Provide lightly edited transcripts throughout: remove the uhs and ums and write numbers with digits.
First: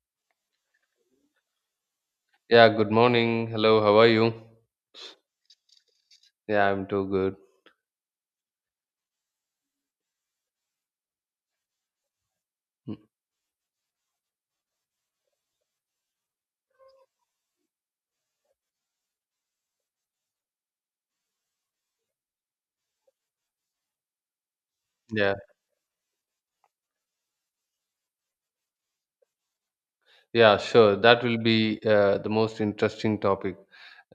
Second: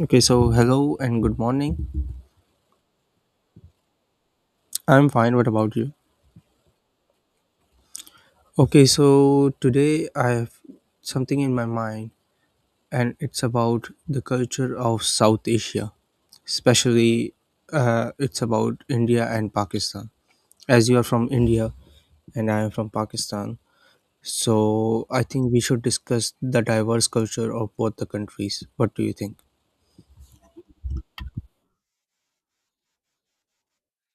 Okay, so hello and good morning. Yeah, good morning. Hello, how are you? I'm fine. What about you? Yeah, I'm too good. Okay, so today I have something in my mind, Mm, and it's about the culture of South Asia, especially it's about India and Pakistan. As you are from India and I am from Pakistan, so I Yeah. think we should discuss the diverse culture of both the countries. What do you think? Yeah, sure. That will be the most interesting topic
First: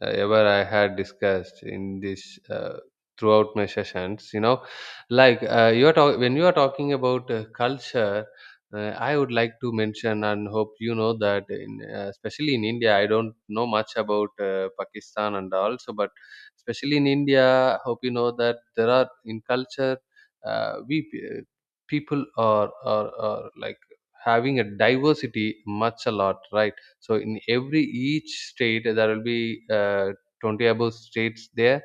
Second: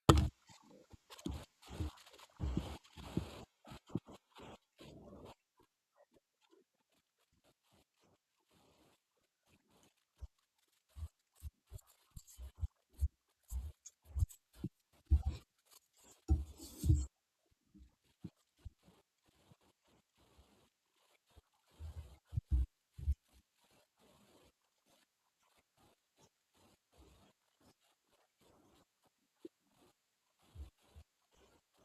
ever I had discussed in this throughout my sessions. You know, like when you are talking about culture, I would like to mention and hope you know that, especially in India, I don't know much about Pakistan and also, but especially in India, hope you know that there are in culture uh, we. pe- People are like having a diversity much a lot, right? So in every each state there will be 20 above states there.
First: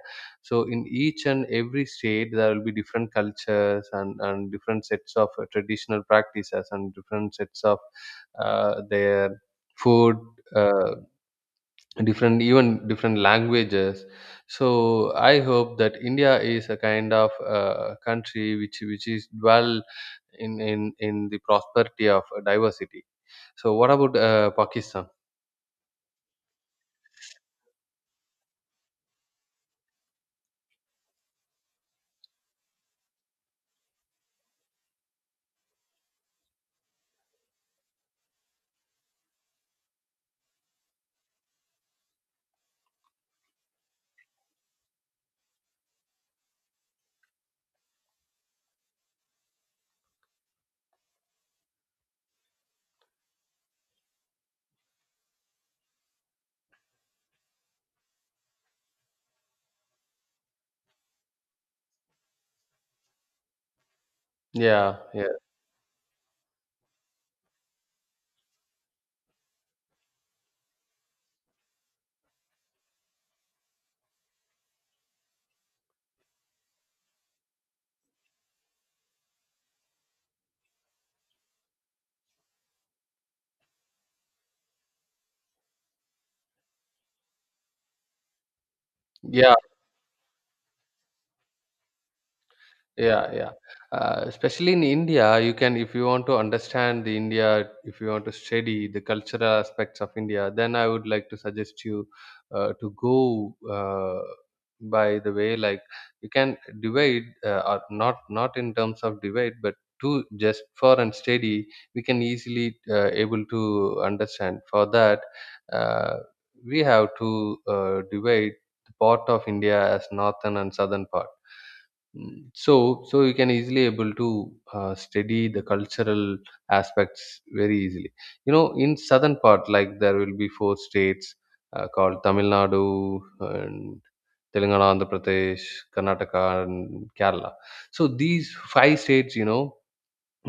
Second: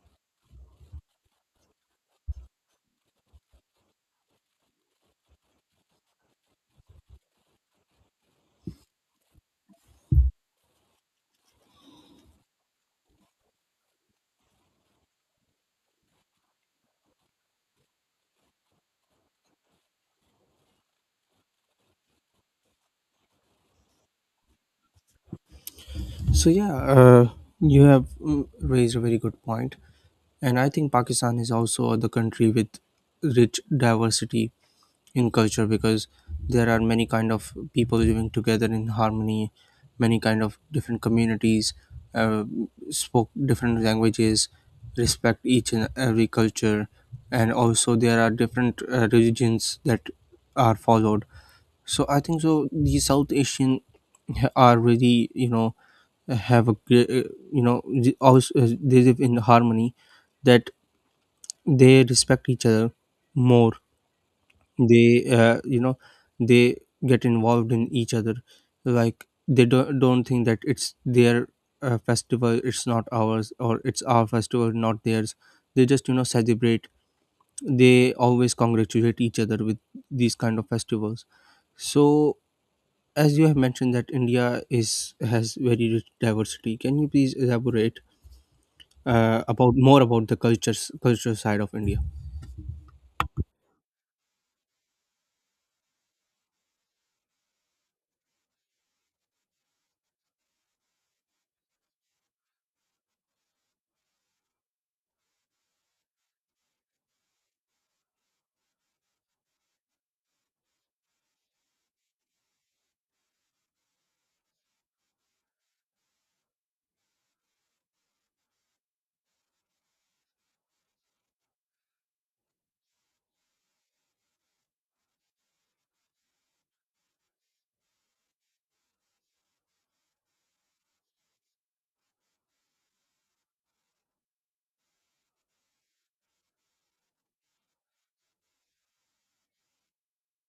So in each and every state there will be different cultures and different sets of traditional practices and different sets of their food, uh, different, even different languages. So I hope that India is a kind of country which is dwell in the prosperity of diversity. So what about, Pakistan? So you have raised a very good point, and I think Pakistan is also the country with rich diversity in culture because there are many kind of people living together in harmony, many kind of different communities, uh, spoke different languages, respect each and every culture, and also there are different religions that are followed so I think so. The are really, have a great you know the- also they live in harmony that they respect each other more. Yeah, yeah. They, they get involved in each other. Like they don't think that it's their festival, it's not ours, or it's our festival, not theirs. They just celebrate. They always congratulate each other with these kind of festivals, so as you have mentioned that India is has very rich diversity, can you please elaborate Yeah, about more about the culture side of India? Yeah, yeah. Especially in India, you can, if you want to understand the India, if you want to study the cultural aspects of India, then I would like to suggest you to go by the way, like you can divide, uh, or not in terms of divide, but to just for and study, we can easily able to understand. For that, uh, we have to divide the part of India as northern and southern part. So, so you can easily able to study the cultural aspects very easily. You know, in southern part, like there will be four states called Tamil Nadu and Telangana, Andhra Pradesh, Karnataka, and Kerala. So these five states, you know,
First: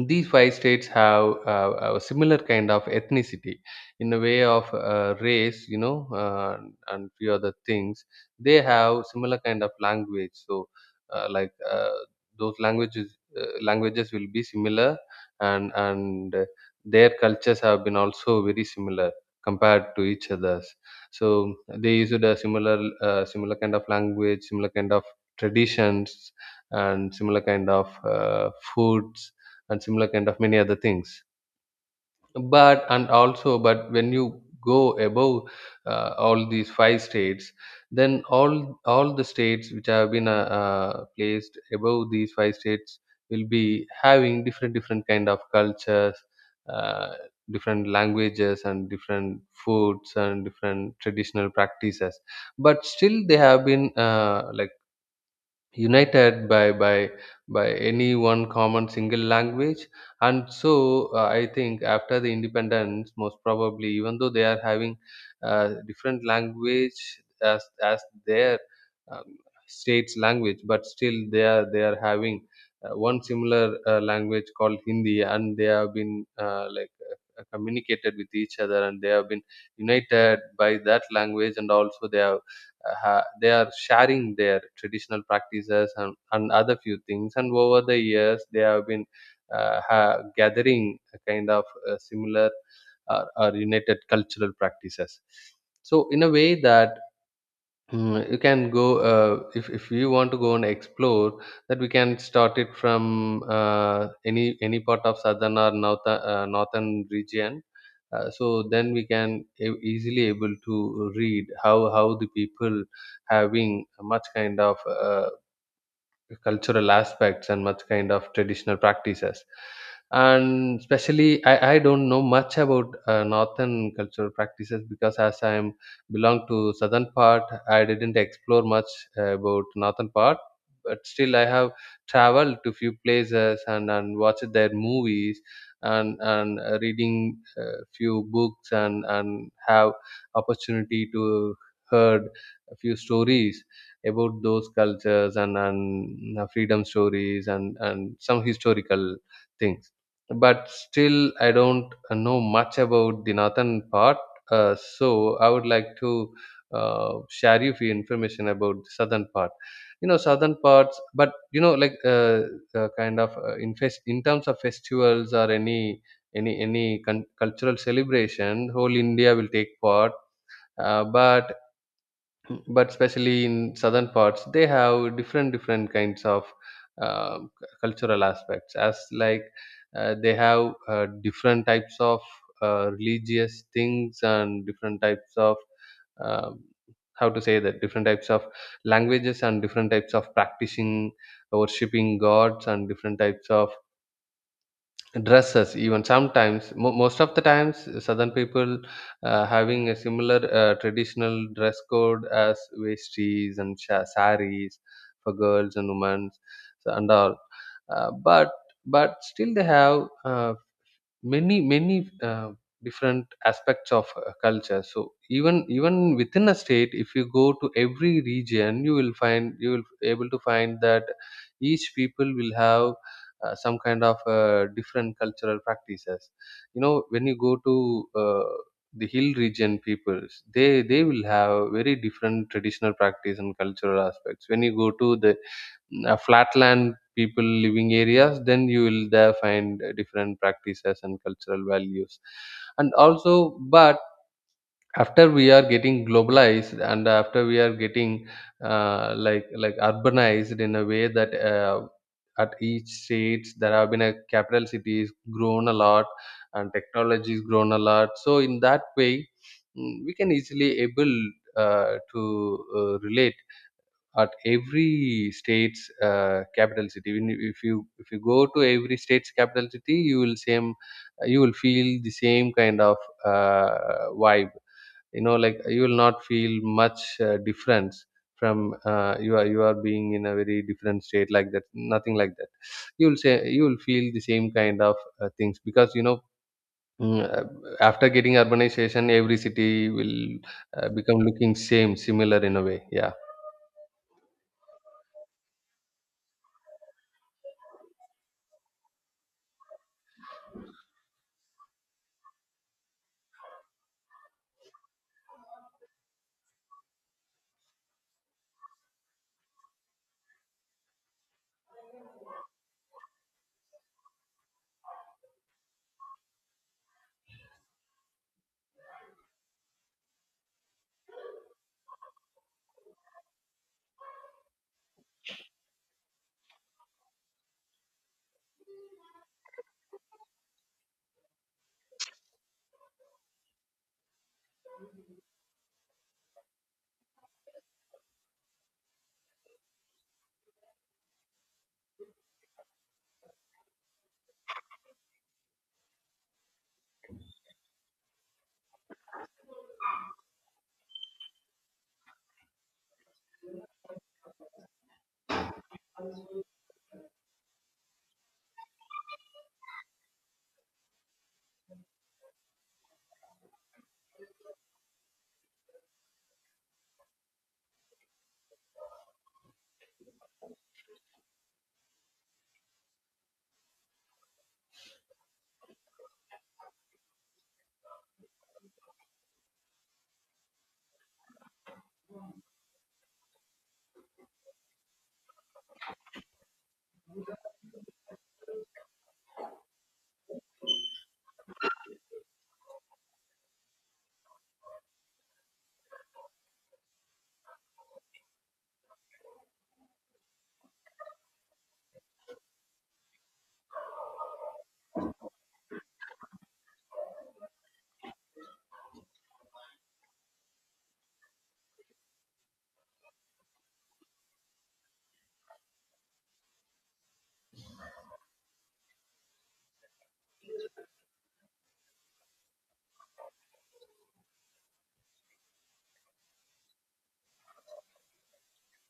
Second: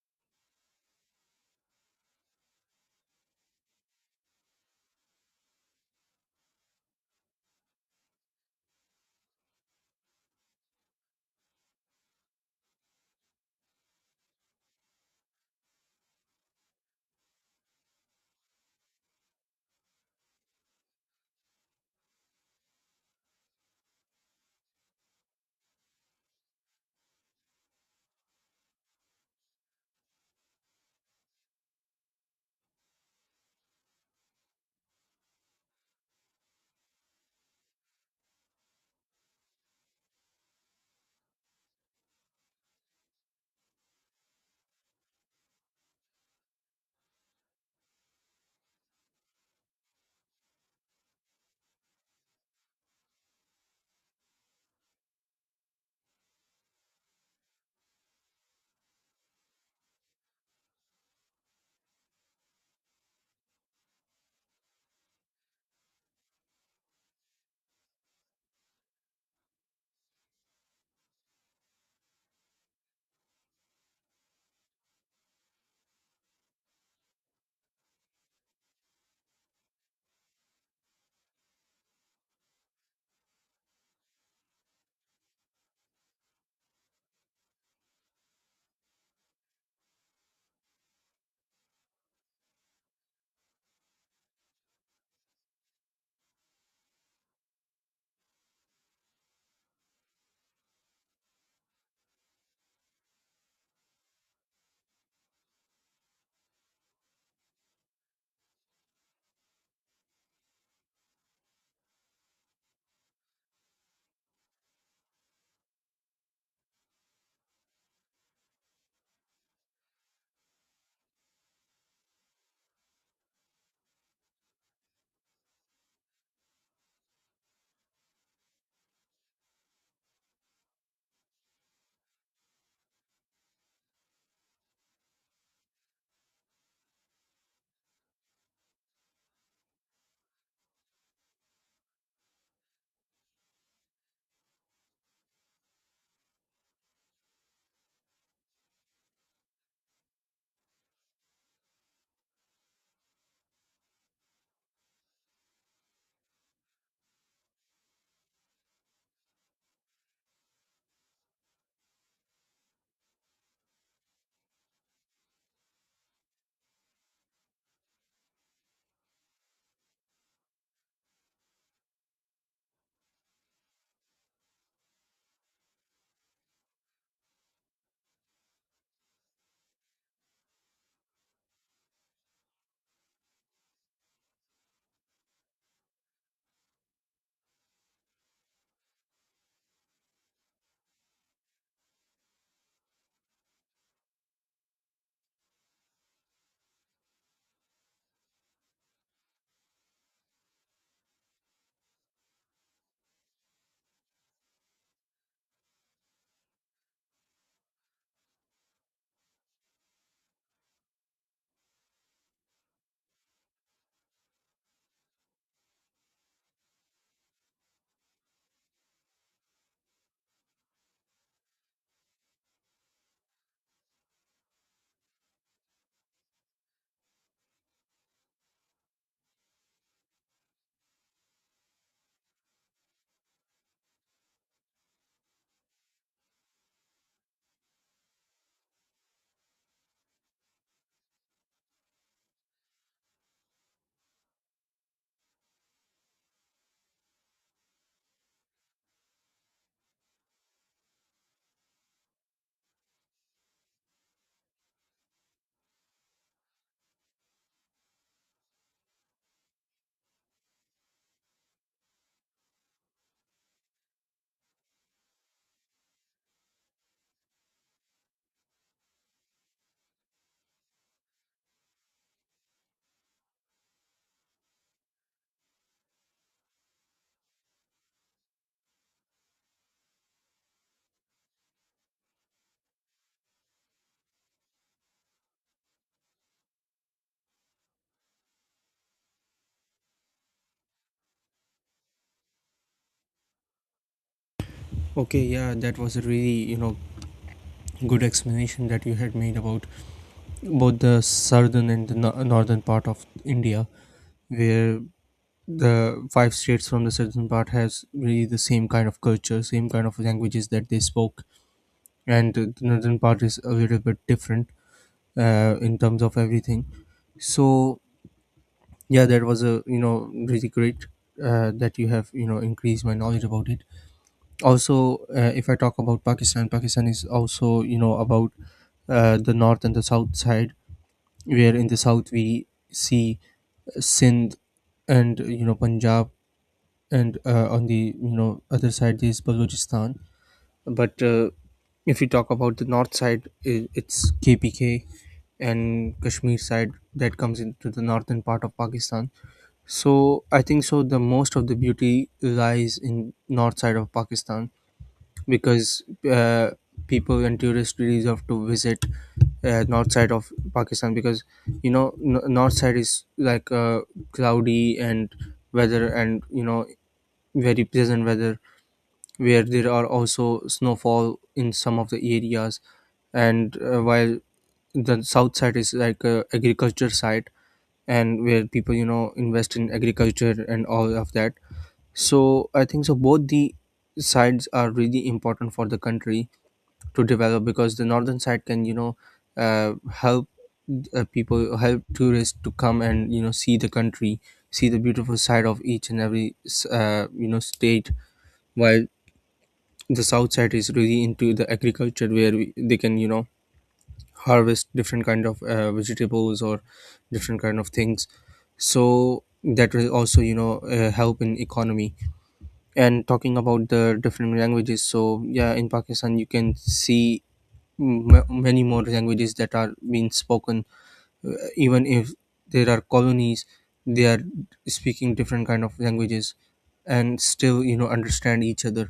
these five states have a similar kind of ethnicity in a way of race, you know, and few other things. They have similar kind of language, so uh, like uh, those languages, languages will be similar, and their cultures have been also very similar compared to each others. So they used a similar uh, kind of language, similar kind of traditions, and similar kind of foods, and similar kind of many other things. But and also, but when you go above all these five states, then all the states which have been placed above these five states will be having different different kind of cultures, uh, different languages and different foods and different traditional practices. But still they have been like united by any one common single language. And so I think after the independence, most probably, even though they are having different language as their um, state's language, but still they are having one similar language called Hindi, and they have been communicated with each other and they have been united by that language. And also they have they are sharing their traditional practices and other few things, and over the years they have been gathering a kind of similar or united cultural practices. So in a way that, you can go, if you want to go and explore, that we can start it from uh, any part of southern or northern region. So then we can easily able to read how the people having much kind of cultural aspects and much kind of traditional practices. And especially I don't know much about northern cultural practices, because as I am belong to southern part, I didn't explore much about northern part. But still I have traveled to few places and watched their movies and reading few books and have opportunity to heard a few stories about those cultures and freedom stories and some historical things. But still, I don't know much about the northern part. So I would like to share you few information about the southern part. You know, southern parts, but you know, like kind of in in terms of festivals or any cultural celebration, whole India will take part. Uh, but but especially in southern parts they have different different kinds of cultural aspects, as like they have different types of religious things and different types of um, how to say that different types of languages and different types of practicing worshipping gods and different types of dresses. Even sometimes, most of the times, southern people having a similar traditional dress code as vesties and saris for girls and women. So and all, uh, but still they have uh, many different aspects of culture. So even even within a state, if you go to every region you will find, you will able to find that each people will have some kind of different cultural practices. You know, when you go to the hill region peoples, they will have very different traditional practice and cultural aspects. When you go to the flatland people living areas, then you will there find different practices and cultural values. And also, but after we are getting globalized and after we are getting uh, like urbanized in a way that at each states there have been a capital city is grown a lot, and technology is grown a lot. So in that way, we can easily able to relate at every state's capital city. Even if you, if you go to every state's capital city, you will same, you will feel the same kind of vibe. You know, like you will not feel much difference from, uh, you are being in a very different state, like that, nothing like that. You will say you will feel the same kind of things, because you know, mm, uh, after getting urbanization every city will become looking same similar in a way, yeah. Okay, yeah, that was a really, good explanation that you had made about both the southern and the northern part of India, where the five states from the southern part has really the same kind of culture, same kind of languages that they spoke, and the northern part is a little bit different in terms of everything. So yeah, that was a, really great, that you have increased my knowledge about it. Also, if I talk about Pakistan, Pakistan is also, about the north and the south side, where in the south we see Sindh, and Punjab, and on the other side is Balochistan. But If you talk about the north side, it's KPK and Kashmir side that comes into the northern part of Pakistan. So I think so, the most of the beauty lies in north side of Pakistan because uh, people and tourists really deserve to visit north side of Pakistan because north side is like cloudy and weather and, very pleasant weather, where there are also snowfall in some of the areas, and while the south side is like a agriculture side, and where people invest in agriculture and all of that. So I think so both the sides are really important for the country to develop because the northern side can help people, help tourists to come and see the country, see the beautiful side of each and every state, while the south side is really into the agriculture where they can harvest different kind of vegetables, or different kind of things, so that will also help in economy. And talking about the different languages, so yeah, in Pakistan you can see many more languages that are being spoken. Even if there are colonies, they are speaking different kind of languages and still understand each other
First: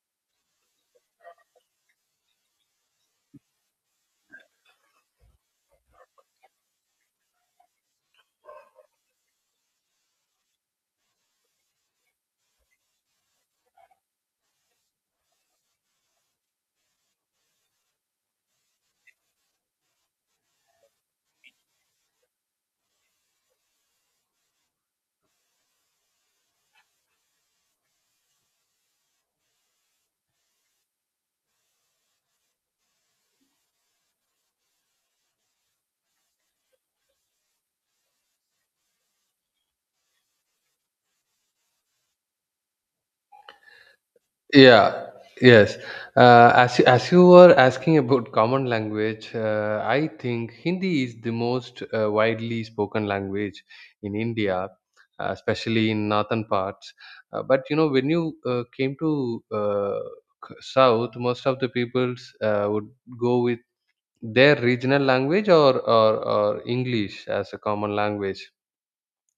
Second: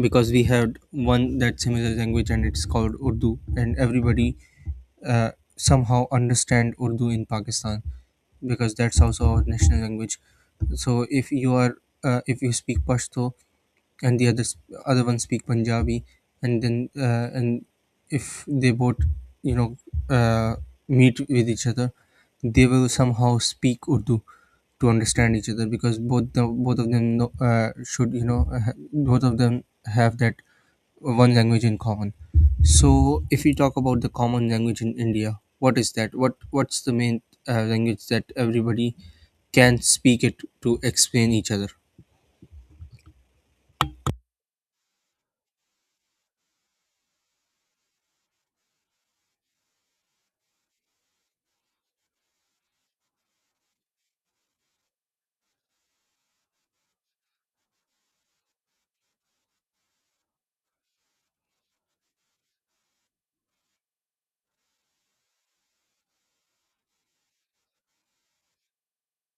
because we had one that similar language and it's called Urdu, and everybody uh, somehow understand Urdu in Pakistan because that's also our national language. So if you are, if you speak Pashto, and the other one speak Punjabi, and if they both you know uh, meet with each other, they will somehow speak Urdu to understand each other because both of them know, should both of them have that one language in common. So if we talk about the common language in India, what is that? What's the main language that everybody can speak it to explain each other? Yeah, yes. As you were asking about common language, I think Hindi is the most widely spoken language in India, especially in northern parts. But you know, when you came to, south, most of the peoples would go with their regional language, or English as a common language.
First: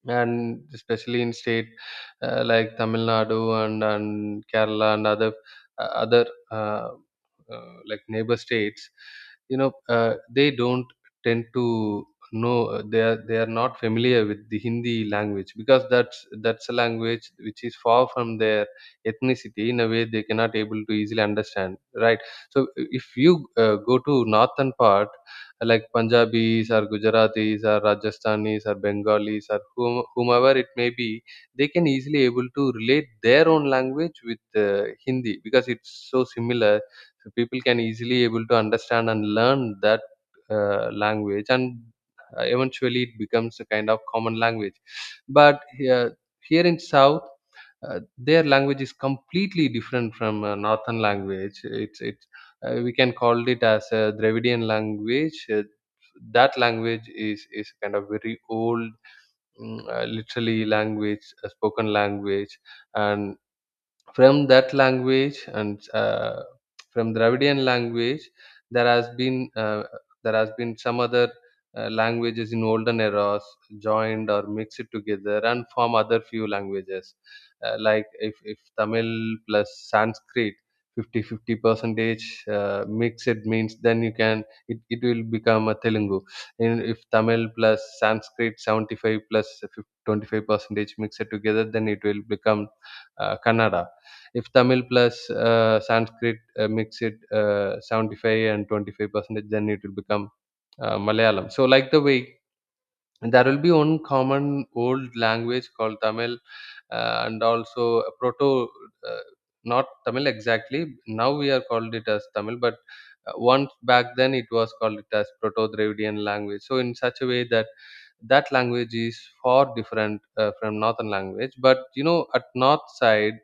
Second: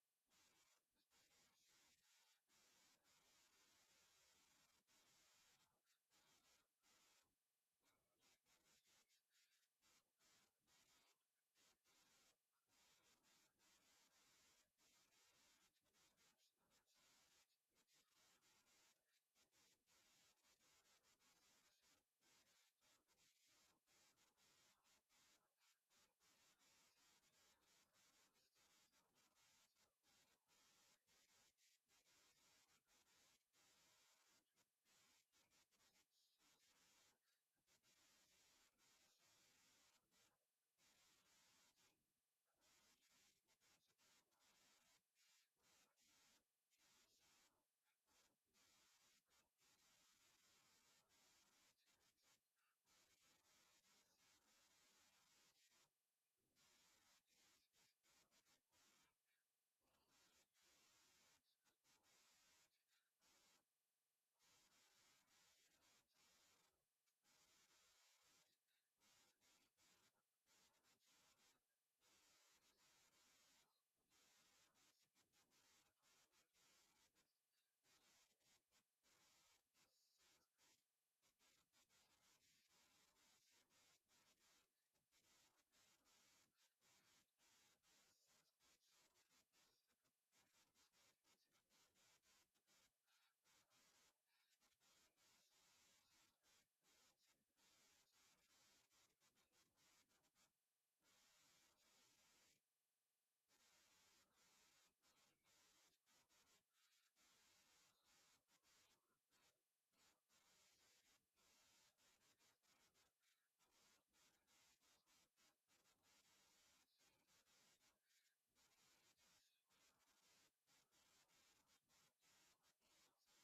And especially in state like Tamil Nadu and Kerala and other uh, like neighbor states, you know, they don't tend to know, they are not familiar with the Hindi language, because that's a language which is far from their ethnicity, in a way they cannot able to easily understand. Right. So if you go to northern part like Punjabis or Gujaratis or Rajasthanis or Bengalis or whomever it may be, they can easily able to relate their own language with Hindi because it's so similar. So people can easily able to understand and learn that language, and eventually it becomes a kind of common language. But here, here in South, their language is completely different from northern language. It's it We can call it as a Dravidian language. That language is kind of very old, literally language, a spoken language, and from that language, and from Dravidian language, there has been, there has been some other languages in olden eras joined or mixed together and form other few languages. Like if Tamil plus Sanskrit 50 50 percentage mix it means, then you can, it will become a Telugu. And if Tamil plus Sanskrit 75 plus 25 percentage mix it together, then it will become Kannada. If Tamil plus Sanskrit mix it, 75 and 25%, then it will become Malayalam. So like the way, and there will be one common old language called Tamil, and also a proto, uh, not Tamil exactly. Now we are called it as Tamil, but once back then it was called it as Proto Dravidian language. So in such a way that that language is far different from northern language. But you know, at north side,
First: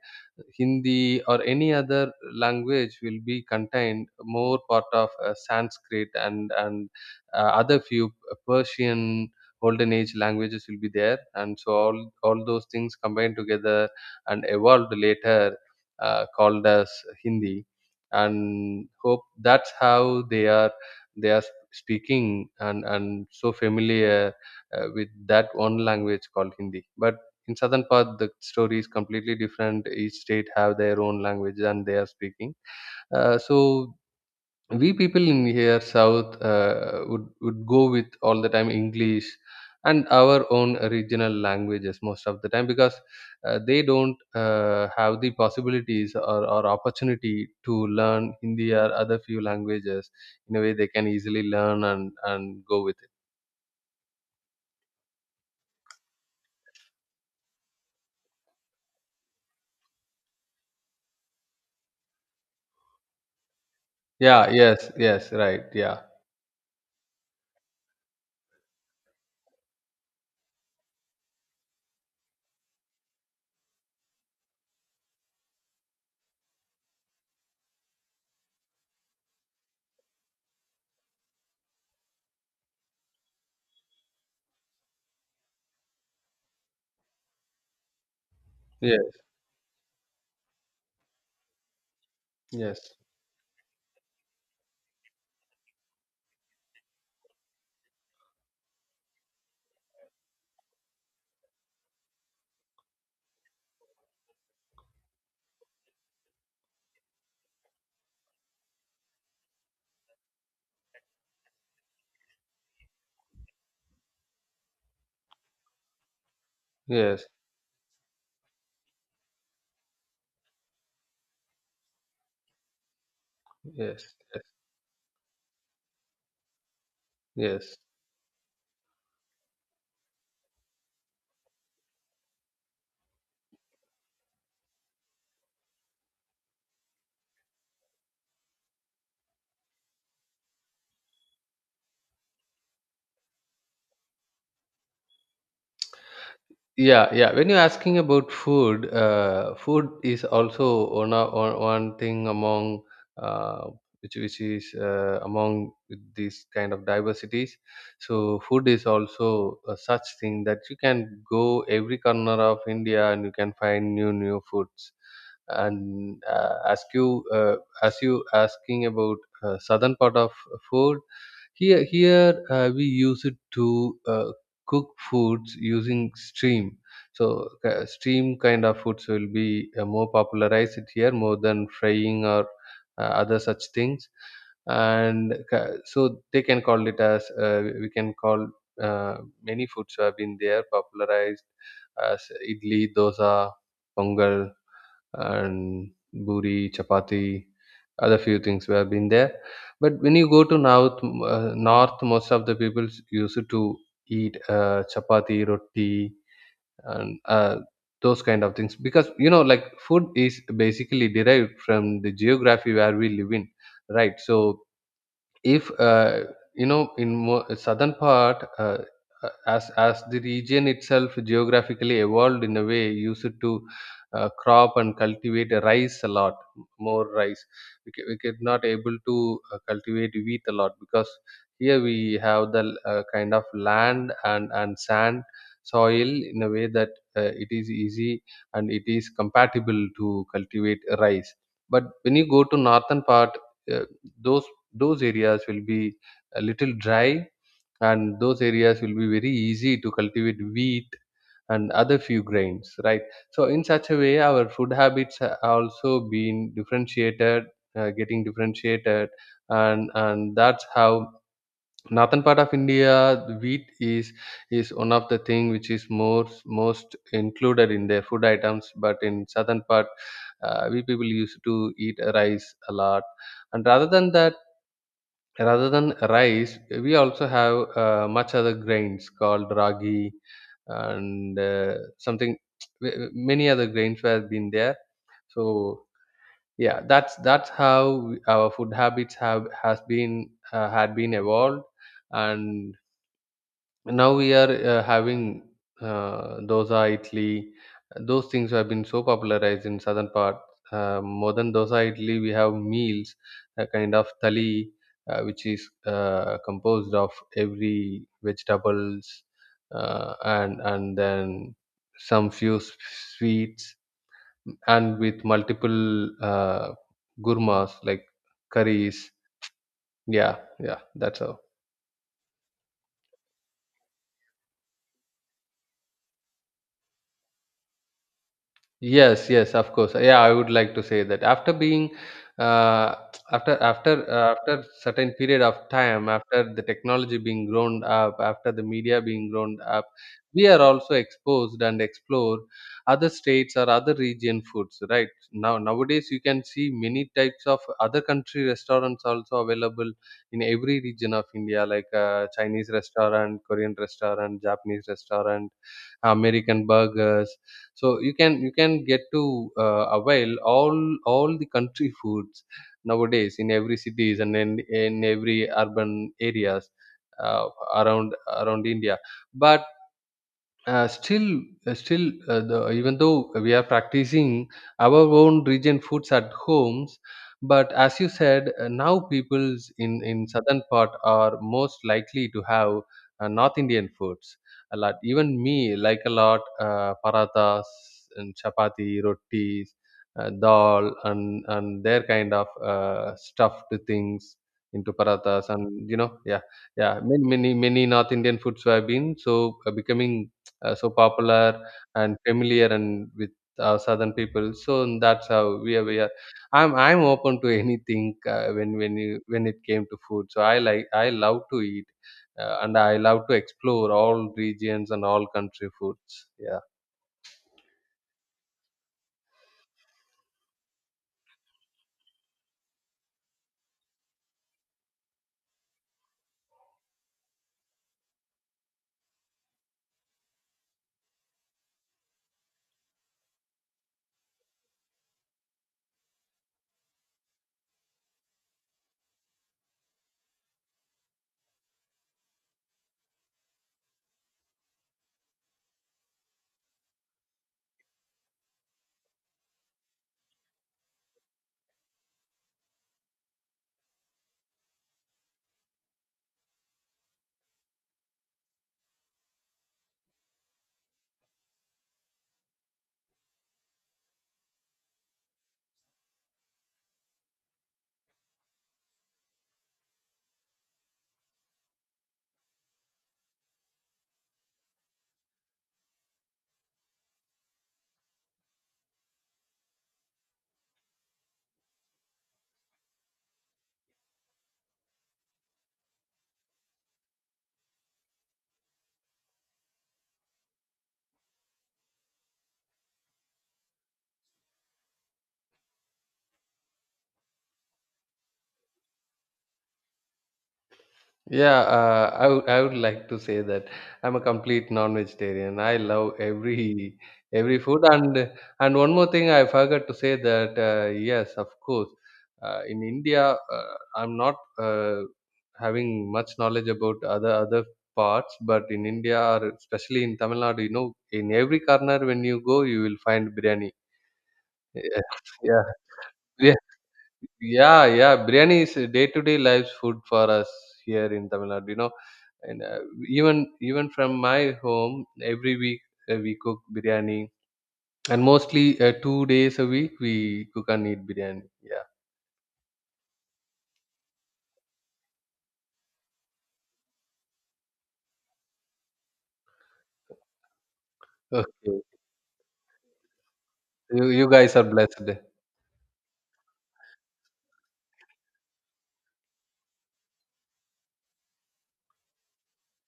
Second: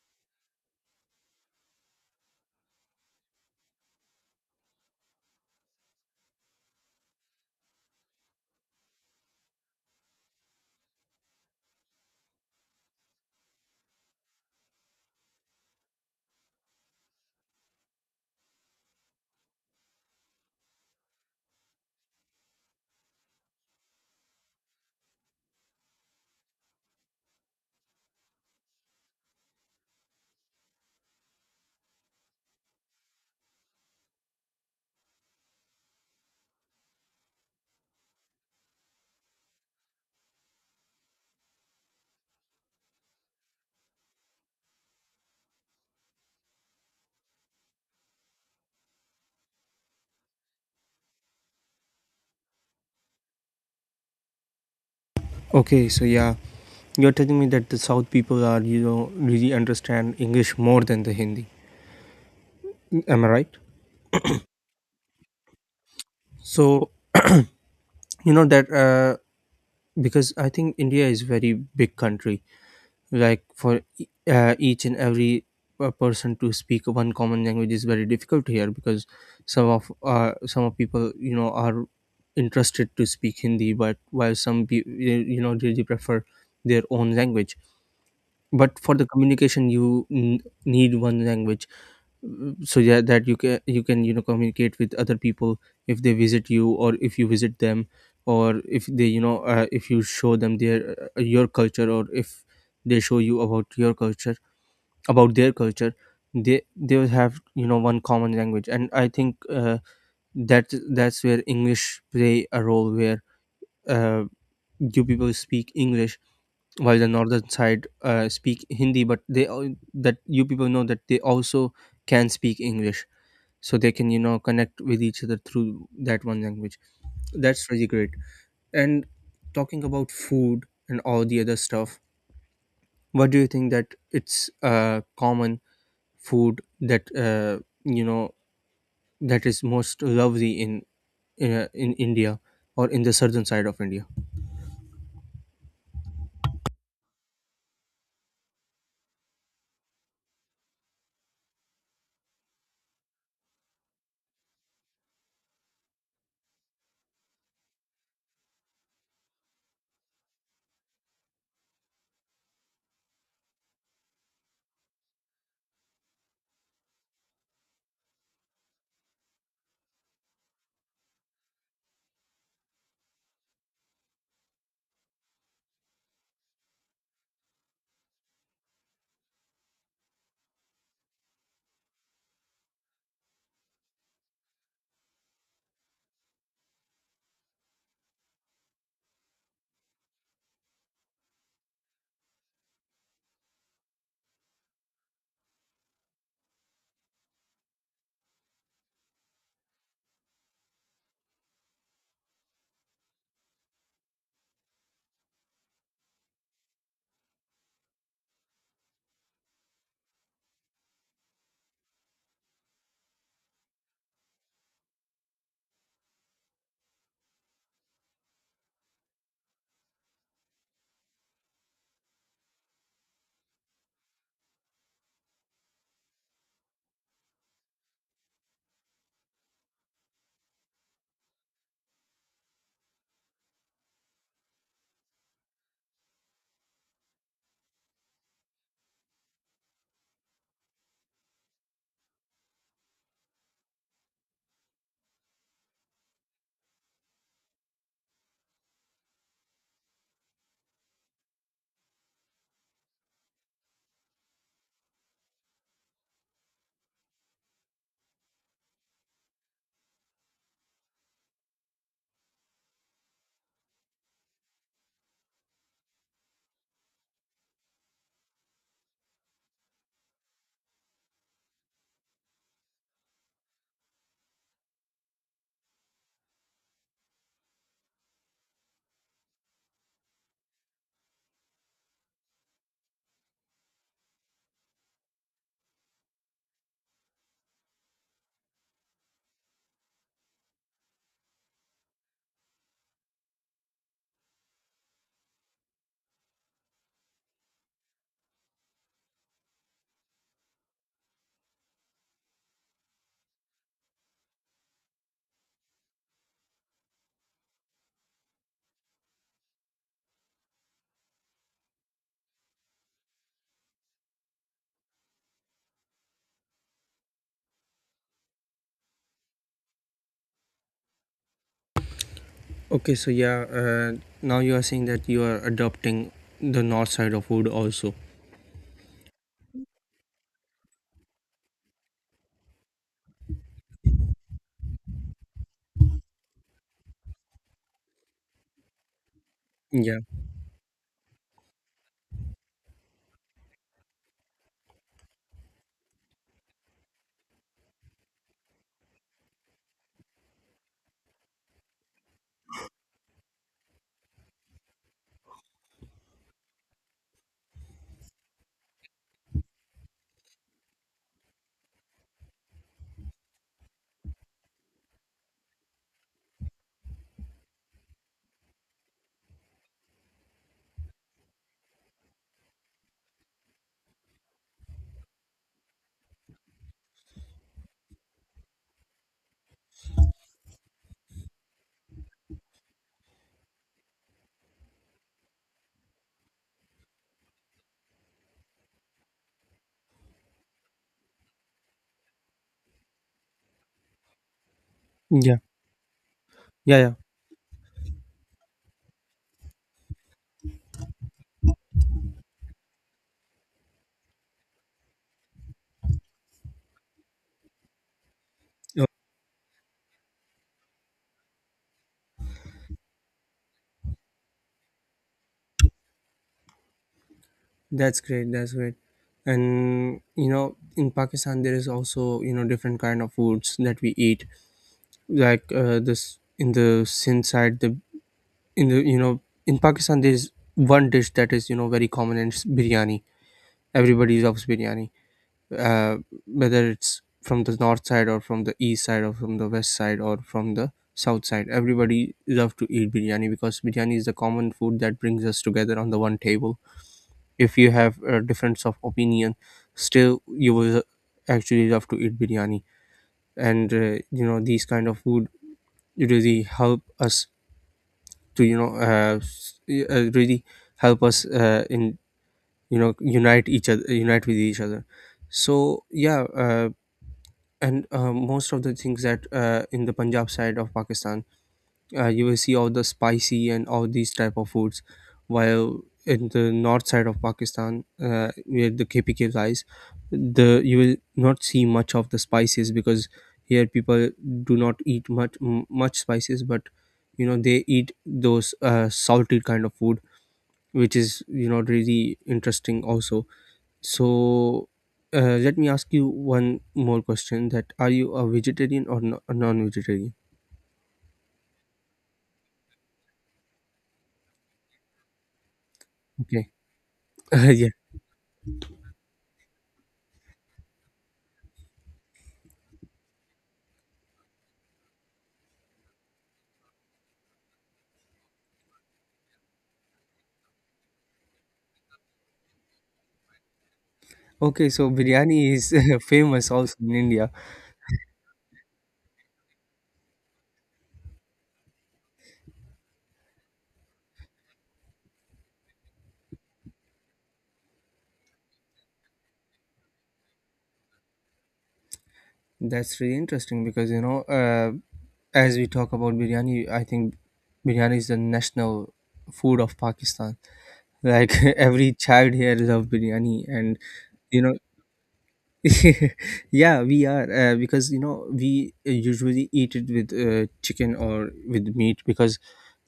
Hindi or any other language will be contained more part of Sanskrit and other few Persian golden age languages will be there, and so all those things combined together and evolved later, called as Hindi. And hope that's how they are speaking and so familiar with that one language called Hindi. But in southern part the story is completely different. Each state have their own language and they are speaking, so we people in here south would go with all the time English and our own regional languages most of the time because they don't have the possibilities or opportunity to learn Hindi or other few languages in a way they can easily learn and go with it. Okay, so yeah, you're telling me that the South people are, really understand English more than the Hindi. Am I right? Yeah, yes, yes, right, yeah. So you know that, because I think India is very big country. Like for each and every person to speak one common language is very difficult here because some of people are interested to speak Hindi, but while some really prefer their own language. But for the Yes. communication, you need one language, so Yes. yeah, that you can communicate with other people if they visit you, or if you visit them, or if they, if you show them their your culture, or if they show you about your culture, about their culture, they will have one common language. And I think that that's where English play a role, where uh, you people speak English, while the Yes, northern side speak Hindi, but they that you people know that they also can speak English, so they can yes, yes, connect with each other through that one language. That's yes. really great. And talking about food and all the other stuff, what do you think that it's common food that, you know that is most lovely in India, or in the southern side of India? Yeah, yeah, when you're asking about food, food is also one o- one one thing among, uh, which is among these kind of diversities. So food is also a such thing that you can go every corner of India and you can find new foods. And as you asking about southern part of food, here we use it to cook foods using steam. So steam kind of foods will be more popularized here more than frying or other such things. And so they can call it as, we can call, uh, many foods have been there popularized as idli, dosa, pongal, and buri, chapati, other few things we have been there. But when you go to north, north, most of the people used to eat chapati, roti, and those kind of things, because you know, like, food is basically derived from the geography where we live in, right? So if you know, in more southern part, as the region itself geographically evolved in a way used to crop and cultivate rice a lot, more rice. We could not able to cultivate wheat a lot, because here we have the kind of land and sand soil in a way that it is easy and it is compatible to cultivate rice. But when you go to northern part, uh, those those areas will be a little dry, and those areas will be very easy to cultivate wheat and other few grains, right? So in such a way our food habits are also being differentiated, getting differentiated. And that's how northern part of India the wheat is one of the thing which is more most included in their food items. But in southern part, we people used to eat rice a lot. And rather than that, rather than rice, we also have much other grains called ragi and something, many other grains have been there. So yeah, that's how our food habits have has been had been evolved. And now we are having dosa, idli. Those things have been so popularized in southern part. More than dosa, idli, we have meals, a kind of thali, which is composed of every vegetables, and then some few sweets, and with multiple uh, gurmas, like curries. Yeah. Yeah, that's how. Okay, now you are saying that you are adopting the north side of food also. Yes, yes, of course. Yeah, I would like to say that after being, uh, after certain period of time, after the technology being grown up, after the media being grown up, Yeah, we are also exposed and explore other states or other region foods. Right now, nowadays you can see many types of other country restaurants also available in every region of India, like Chinese restaurant, Korean restaurant, Japanese restaurant, American burgers. So you can get to avail all the country foods nowadays in every cities and in every urban areas, uh, around India. But still still the, even though we are practicing our own region foods at homes, but as you said, now peoples in southern part are most likely to have north Indian foods a lot, even me, like a lot, parathas and chapati rotis, dal and their kind of stuffed things into yeah. parathas, and you know, yeah. Yeah, yeah. Yeah, many north Indian foods have been so becoming so popular and familiar and with southern people. So that's how we are I'm open to anything, when it came to food. So I like, I love to eat, and I love to explore all regions and all country foods. Yeah. That's great. That's great. And you know, in Pakistan, there is also different kind of foods that we eat. This in the Sindh side, the in the you know in Pakistan there is one dish that is very common, and it's biryani. Everybody loves biryani, uh, whether it's from the north side, or from the east side, or from the west side, or from the south side. Everybody loves to eat biryani because biryani is the common food that brings us together on the one table. If you have a difference of opinion, still you will actually love to eat biryani, and you know these kind of food really help us to really help us in unite each other, unite with each other. So yeah uh, and uh, most of the things that, in the Punjab side of Pakistan, you will see all the spicy and all these type of foods, while in the north side of Pakistan, where the KPK lies, the you will not see much of the spices because here people do not eat much much spices, but you know they eat those salted kind of food, which is really interesting also. So let me ask you one more question: that are you a vegetarian or a non-vegetarian? Yeah, I would like to say that I'm a complete non-vegetarian. I love Okay. Every Uh, food. And one more thing I forgot to say that, yes, of course, in India, I'm not having much knowledge about other parts, but in India or especially in Tamil Nadu, you know, in every corner when you go, you will find biryani. okay, so biryani Yeah, is famous yeah, also in India. yeah, yeah. Biryani is day-to-day life's food for us here in Tamil Nadu. You know, and even from my home, every week we cook biryani, and mostly 2 days a week we cook and eat biryani. Yeah. That's really interesting because, you know, as we talk about biryani, I think biryani is the national food of Pakistan. Like Okay. every child here loves biryani, and You you know, guys are blessed. yeah, we are, because you know we usually eat it with chicken or with meat, because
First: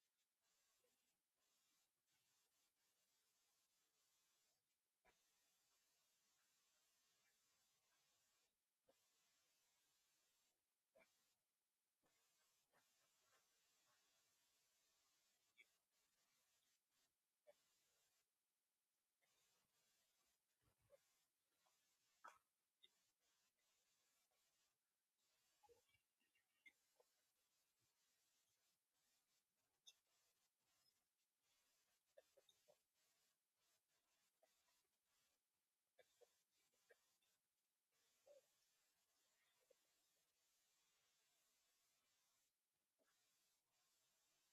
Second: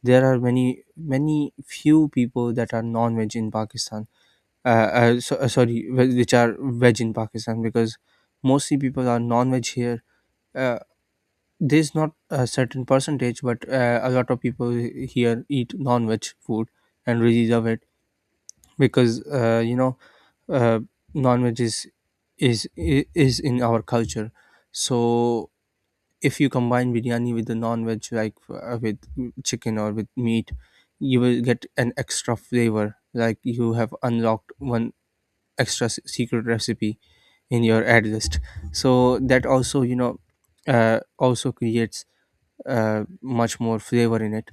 there are many few people that are non-veg in Pakistan, sorry, which are veg in Pakistan, because mostly people are non-veg here. Uh, there's not a certain percentage, but a lot of people here eat non-veg food and really love it, because uh, non-veg is is in our culture. So if you combine biryani with the non-veg, like with chicken or with meat, you will get an extra flavor. Like you have unlocked one extra secret recipe in your ad list, so that also also creates much more flavor in it.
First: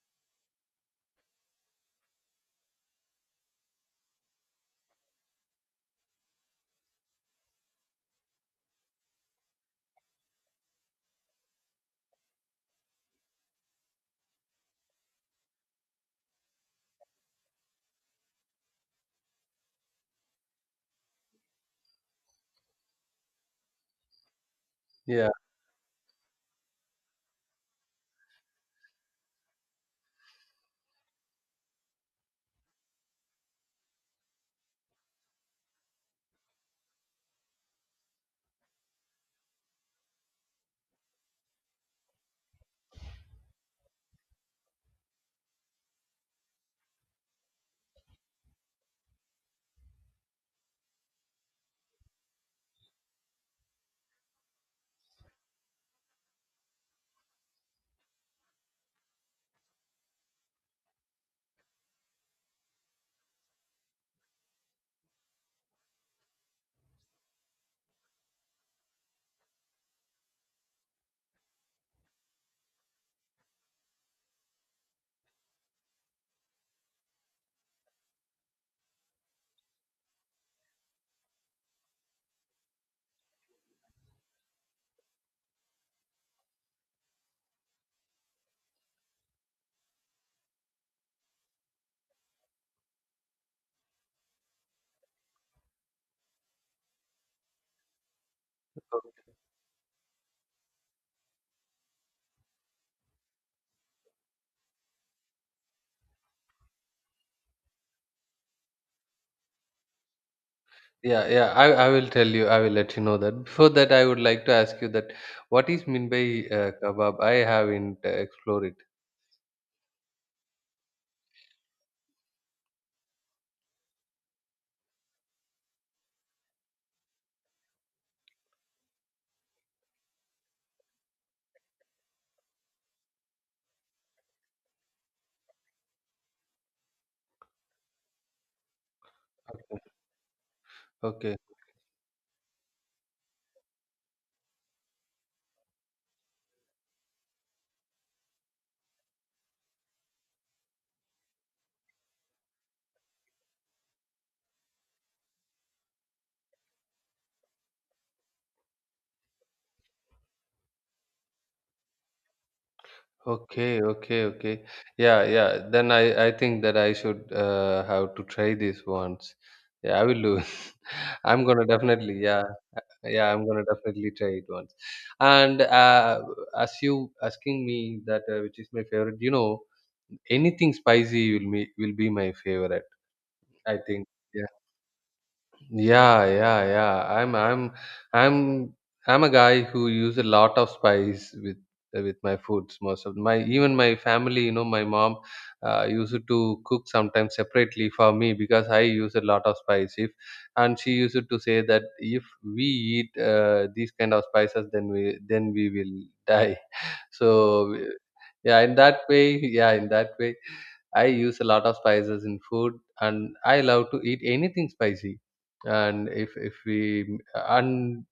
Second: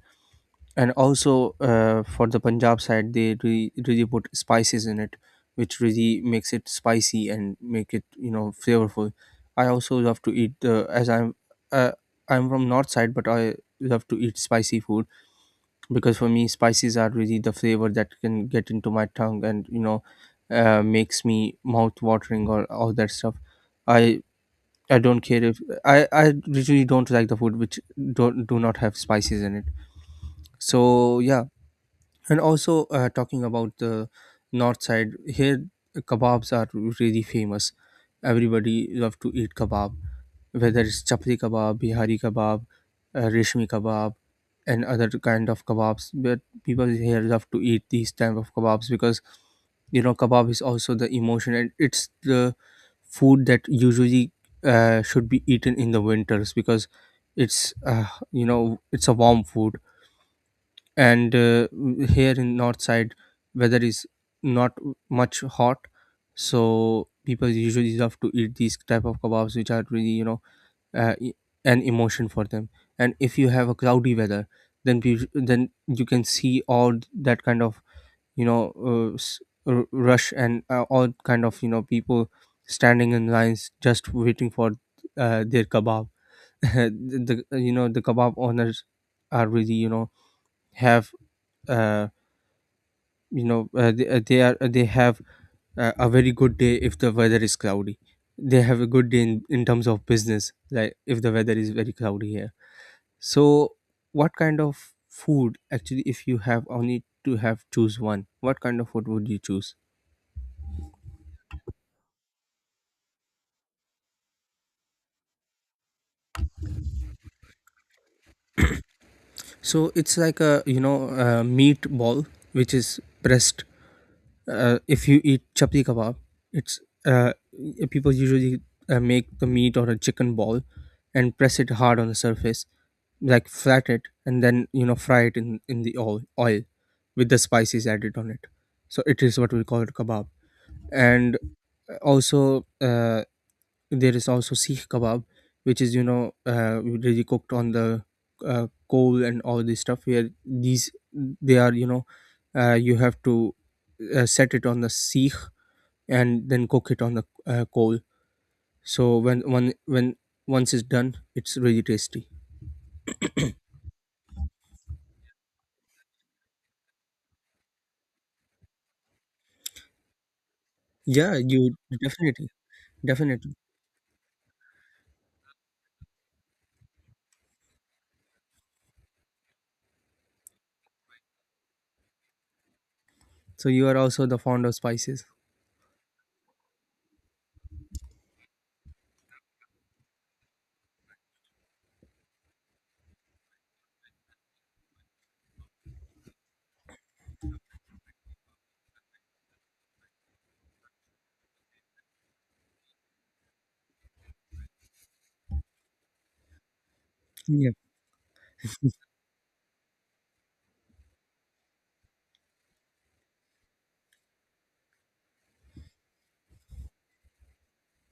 And also, for the Punjab side they really, really put spices in it, which really makes it spicy and make it flavorful. I also love to eat the, as I'm, uh, I'm from north side, but I love to eat spicy food, because for me spices are really the flavor that can get into my tongue and, makes me mouth watering or all that stuff. i i don't Yeah. care if i i literally don't like the food which don't do not have spices in it. So yeah. And also, talking about the north side here, kebabs are really famous. Everybody love to eat kebab, whether it's chapli kebab, Bihari kebab, reshmi kebab, and other kind of kebabs. But people here love to eat these type of kebabs because kebab is also the emotion, and it's the food that usually should be eaten in the winters because it's you know it's a warm food. And Here in north side, weather is not much hot, so people usually love to eat these type of kebabs, which are really uh, e- an emotion for them. And if you have a cloudy weather, then you can see all that kind of you know uh, s- rush, and all kind of people standing in lines just waiting for their kebab. The you know the kebab owners are really have uh, they have a very good day if the weather is cloudy. They have a good Okay. day in terms of business, like if the weather is very cloudy here. So, what kind of food, actually, if you have only to have choose one, what kind of food would you choose? Yeah, yeah. I will tell you. I will let you know that. Before that, I would like to ask you that what is mean by kebab? I haven't explored it. So it's like a you know a meatball which is pressed. If you eat chapli kebab, it's uh, people usually make the meat or a chicken ball and press it hard on the surface, like flat it, and then fry it in in the oil with the spices added on it. So it is what we Okay. call it kebab. And Okay. uh, also, uh, There is also Sikh kebab, which is really cooked on the coal and all this stuff. Where these they are you have to set it on the Sikh and then cook it on the coal. So when one when once it's done, it's really tasty. Okay, okay, okay. Yeah, yeah. Then I think that I should have to try this once. Yeah, I will do. Yeah, I'm gonna you definitely, yeah, definitely, yeah. I'm definitely. gonna definitely try it once. And as you asking me that which is my favorite, you know, anything spicy will be my favorite. So I you are think. also the Yeah. fond of spices. Yeah, yeah, yeah. I'm I'm a guy who use a lot of spice with my foods. Most of my, even my family, you know, my mom used to cook sometimes separately for me because I use a lot of spice. If, and she used to say that if we eat these kind of spices, then we will die. Yeah. So yeah, in that way, yeah, in that way, I use a lot of spices in food, and I love to eat anything spicy. And if we and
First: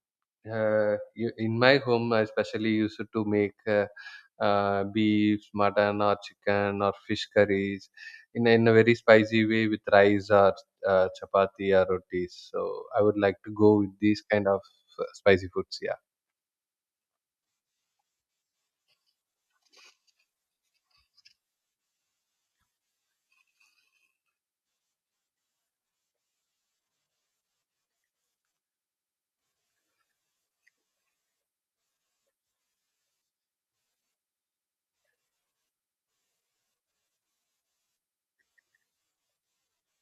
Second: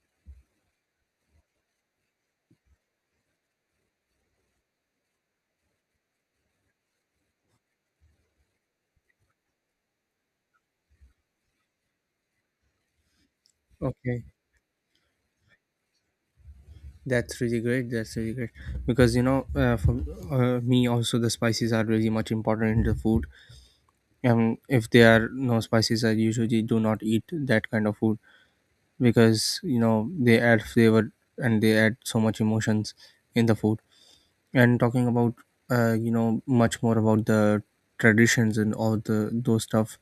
you- in my home, I especially used to make beef, mutton, or chicken, or fish curries in a very spicy way with rice or chapati or rotis. So I would like to go with these Okay. kind of spicy foods. Yeah. That's really great. That's really great because you know, for me also, the spices are really much important in the food. If there are no spices, I usually do not eat that kind of food, because they add flavor, and they add so much emotions in the food. And talking about much more about the traditions and all the those stuff,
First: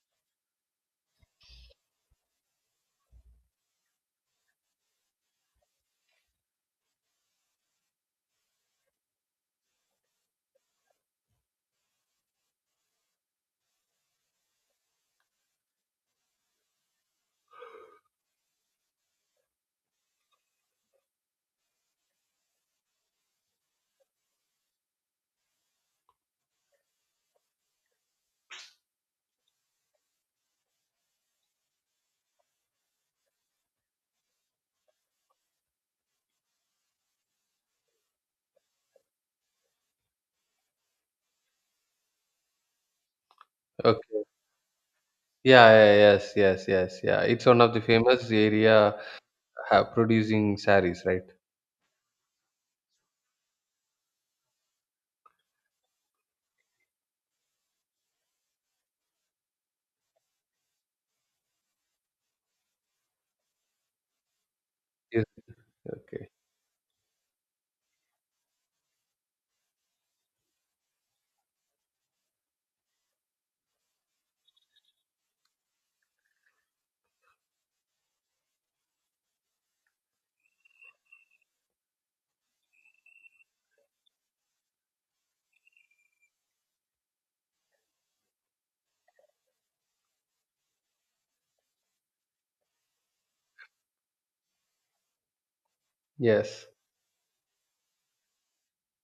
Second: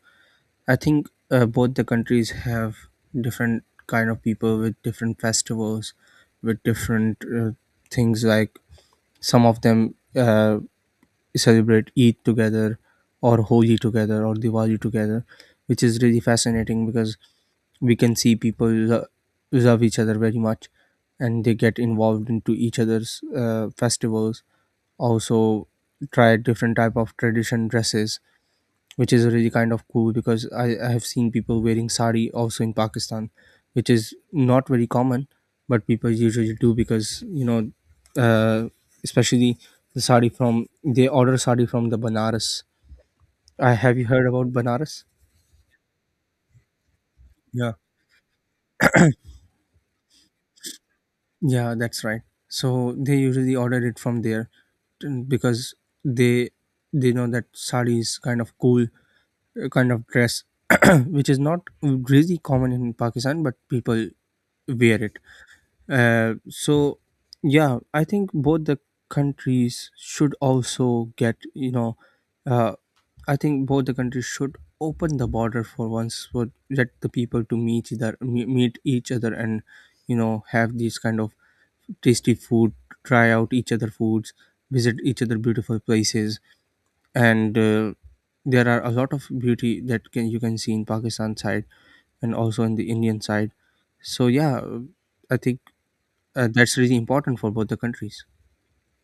I think both the countries have different kind of people with different festivals, with different things, like some of them celebrate Eid together, or Holi together, or Diwali together, which is really fascinating because we can see people love each other very much, and they get involved into each other's festivals, also try different type of tradition dresses, which is really kind of cool because I have seen people wearing sari also in Pakistan, which is not very common, but people usually do because uh, especially the sari from, they order sari from the Banaras. I have, you Okay. heard about Banaras? Yeah, yeah, yes, yes, yes, yeah. It's one Yeah, of the famous area producing saris, right? yeah, that's right. So they usually order it from there because they they know that sari is kind of cool kind of dress, which is not really common in Pakistan, but people wear it. Yes. Okay. So yeah, I think both the countries should also get uh, I think both the countries should open the border for once, for let the people to meet, either meet each other, and have these kind of tasty food, try out each other foods, visit each other beautiful places, and there are a lot of beauty that can you can see in Pakistan side, and also in the Indian side. So yeah, I think Yes. that's really important for both the countries.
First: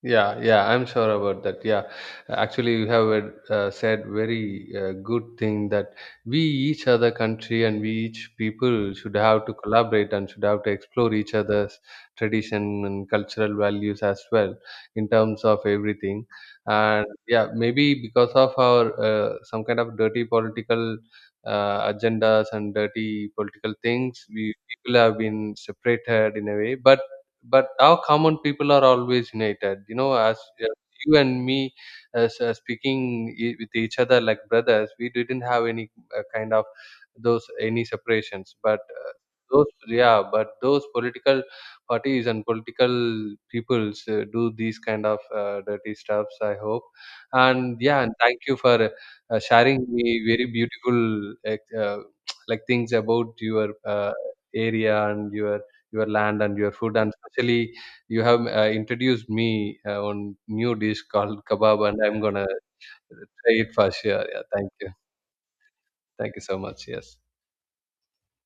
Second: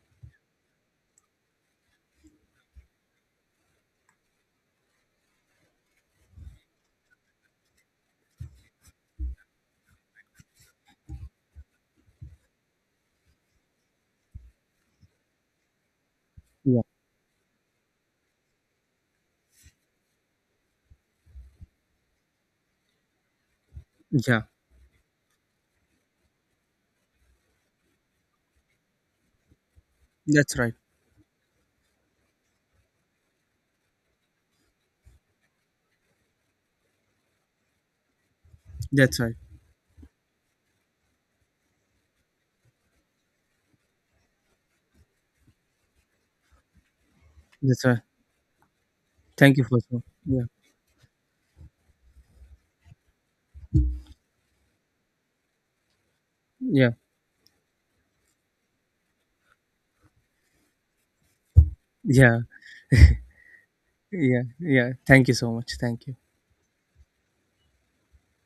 Yeah. Yeah. I'm sure about that. Yeah. Actually, you have said very good thing that we each other country and we each people should have to collaborate and should have to explore each other's tradition and cultural values as well in terms of everything. Yeah, And yeah, maybe because of our some kind of dirty political agendas and dirty political things, yeah, we people have been separated in a way, but our common people are always united. You know, that's right. as you and me, as, speaking with each other like brothers, we didn't have any kind of those any separations. But uh, That's right. those yeah, but those political parties and political peoples do these kind of dirty stuffs. I hope, and That's right. yeah, and thank you for Thank you for sharing so. me Yeah, very beautiful like things about your area and your land and your yeah, food, and especially you have introduced me on new dish called kebab, and I'm yeah, gonna try it for sure. Yeah, yeah, thank you. yeah. Thank you so much. Thank you. Thank you so much. Yes.